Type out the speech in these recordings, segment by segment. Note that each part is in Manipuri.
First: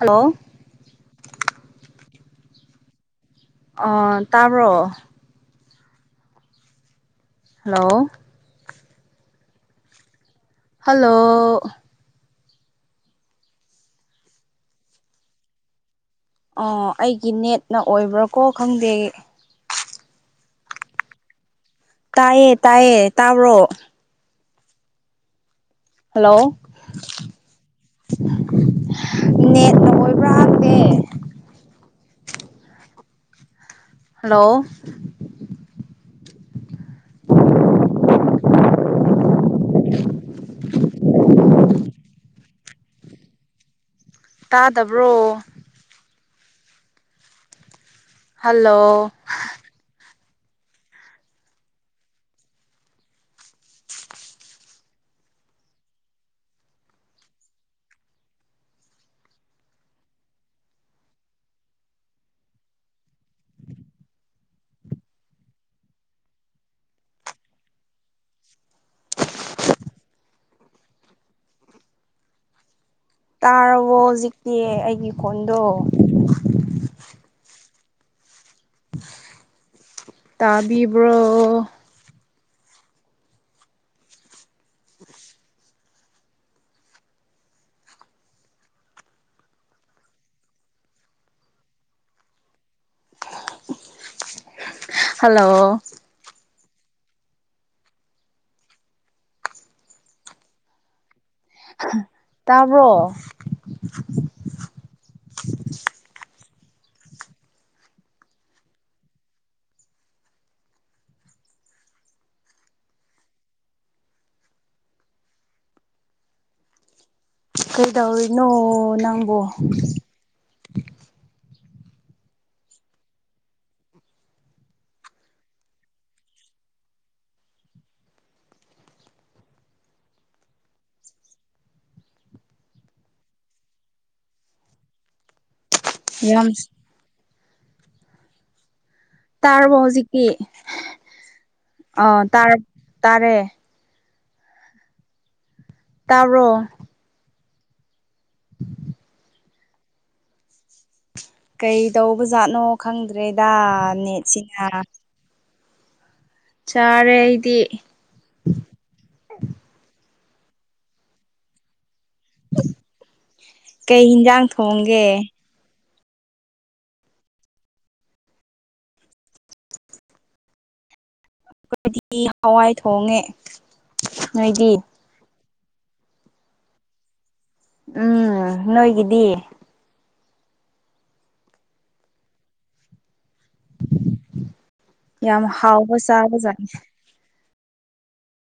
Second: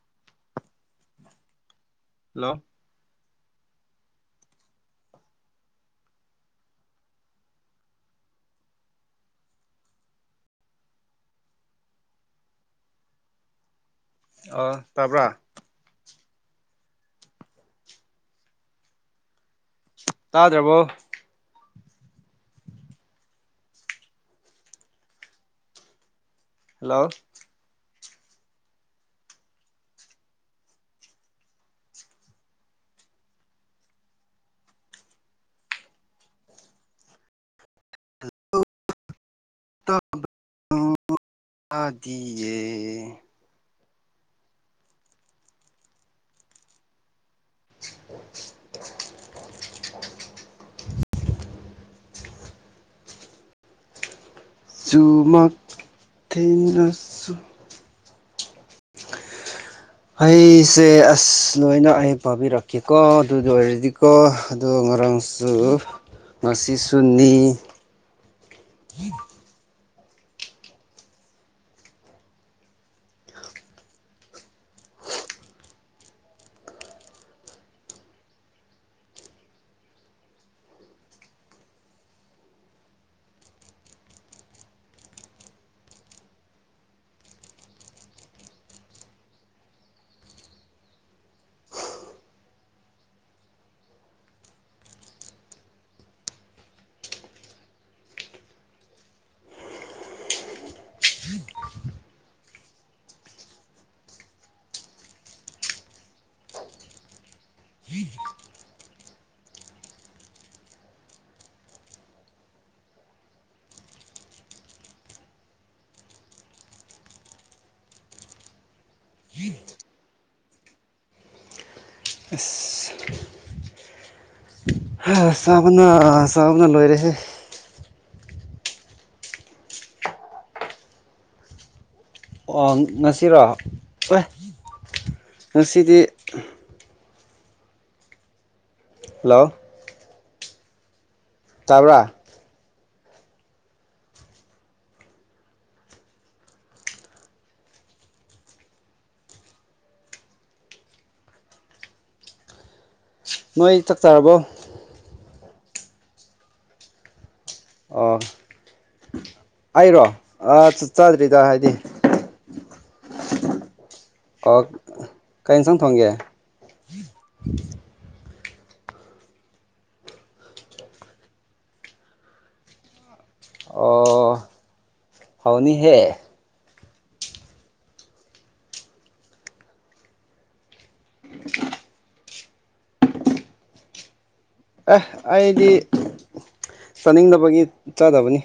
ꯍꯜꯂꯣ ꯍꯜꯂꯣ ꯑ ꯇꯥꯕ꯭ꯔꯣ ꯍꯜꯂꯣ ꯍꯜꯂꯣ ꯑ ꯇꯥꯕ꯭ꯔꯥ ꯑꯣ ꯑꯩꯒꯤ ꯅꯦꯠꯅ ꯑꯣꯏꯕ꯭ꯔꯥꯀꯣ ꯈꯪꯗꯦ ꯇꯥꯗ꯭ꯔꯕꯣ ꯇꯥꯏꯌꯦ ꯇꯥꯏꯌꯦ ꯇꯥꯥꯎ꯭ꯔꯣ ꯍꯜꯂꯣ ꯍꯜꯂꯣ ꯅꯦꯠꯅ ꯑꯣꯏꯣꯏꯕ꯭ꯔꯥ ꯍꯛꯗꯦ ꯍꯜꯂꯣ ꯇꯗꯤꯑ ꯇꯥꯗꯕ꯭ꯔꯣ ꯍꯜꯂꯣ ꯨꯃꯛ ꯊꯦꯡꯅꯁꯨ ꯑꯩꯁꯦ ꯑꯁ ꯂꯣꯏꯅ ꯑꯩ ꯄꯥꯕꯤꯔꯛꯀꯦꯀꯣ ꯑꯗꯨꯗ ꯑꯣꯏꯔꯗꯤꯀꯣ ꯑꯣ ꯃꯔꯣꯔꯪꯁꯨ ꯉꯁꯤ ꯁꯅꯤ ꯇꯥꯔꯕꯣ ꯍꯧꯖꯤꯛꯇꯤ ꯑꯩꯒꯤ ꯀꯣꯟꯗꯣ ꯇꯥꯕꯤꯕ꯭ꯔꯣ ꯍꯜꯂꯣ ꯇꯥꯕ꯭ꯔꯣ ꯀꯩꯗꯧꯔꯤꯅꯣ ꯅꯪꯕꯣ ꯑꯁ ꯆꯥꯕꯅ ꯆꯥꯕꯅ ꯂꯣꯏꯔꯦꯁꯦ ꯑꯣ ꯉꯁꯤꯔꯣ ꯑꯦ ꯉꯁꯤꯗꯤ ꯌꯥꯝ ꯍꯜꯂꯣ ꯇꯔꯔꯕꯖꯤ ꯀꯦ ꯇꯥꯕ꯭ꯔꯥ ꯑ ꯇꯥꯔ ꯇꯥꯔꯦ ꯇꯔꯣ ꯀꯩ ꯇꯧꯕꯖꯥꯠꯅꯣ ꯈꯪꯗ꯭ꯔꯦꯗ ꯅꯣꯏ ꯆꯥꯛ ꯆꯥꯔꯕꯣ ꯅꯦꯠꯁꯤꯅ ꯆꯥꯔꯦ ꯑꯩꯗꯤ ꯑꯣ ꯑꯩꯔꯣ ꯑ ꯆꯠ ꯆꯥꯗ꯭ꯔꯤꯗ ꯍꯥꯏꯗꯤ ꯀꯩ ꯍꯟꯖꯥꯡ ꯊꯣꯡꯒꯦ ꯁꯣꯡꯒꯦ ꯑꯩꯣ [unintelligible] ꯏꯗꯤ ꯍꯋꯥꯏ ꯊꯣꯡꯉꯦ ꯑꯣ ꯅꯣꯏꯗꯤ ꯍꯥꯎꯅꯤ ꯍꯦ ꯎꯝ ꯅꯣꯏꯣꯏꯒꯗꯤ ꯑꯦ ꯌꯥꯝ ꯑꯩꯗꯤ ꯍꯥꯎꯕ ꯆꯥꯕꯖꯥꯠꯅꯤ ꯆꯥꯅꯤꯡꯗꯕꯒꯤ ꯆꯥꯗꯕꯅꯤ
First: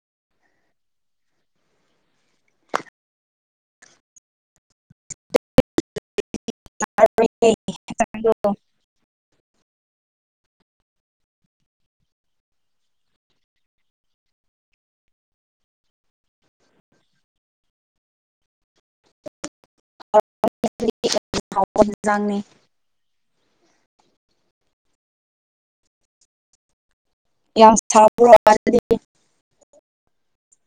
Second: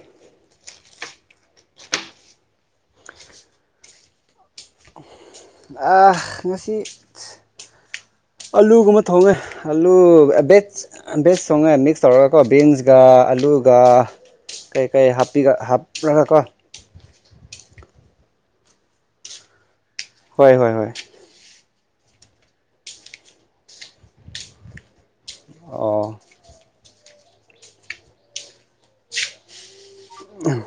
ꯉꯁꯤ ꯑꯂꯨꯒꯨꯝꯕ ꯊꯣꯡꯉꯦ ꯑꯂꯨ ꯚꯦꯖ ꯚꯦꯖ ꯁꯣꯡꯉꯦ ꯃꯤꯛꯁ ꯇꯧꯔꯒꯀꯣ ꯕꯤꯟꯁꯀ ꯑꯂꯨꯒ ꯀꯩꯀꯩꯄꯤ ꯍꯥꯞꯂꯒ ꯀꯣ ꯍꯣꯏ ꯍꯣꯏꯣꯏ ꯑꯣꯖꯥꯡꯅꯤ ꯑꯣ ꯌꯥꯝ ꯁꯥꯕ꯭ꯔꯗꯤ ꯑ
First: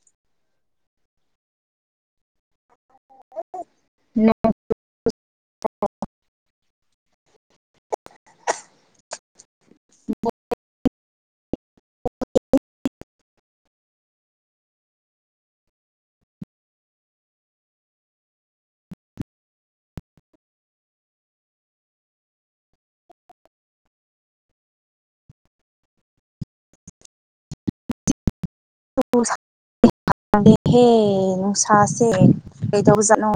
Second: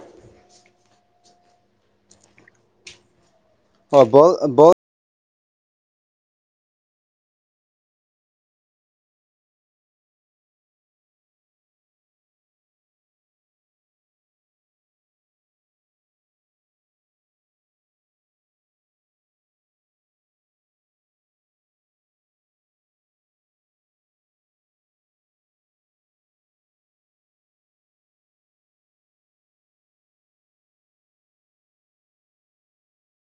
ꯑꯣꯜ ꯃ ꯑꯣ ꯪꯗꯦꯍꯦ ꯅꯨꯡꯁꯥꯁꯦ ꯀꯩꯗꯧꯖꯥꯠꯅꯣ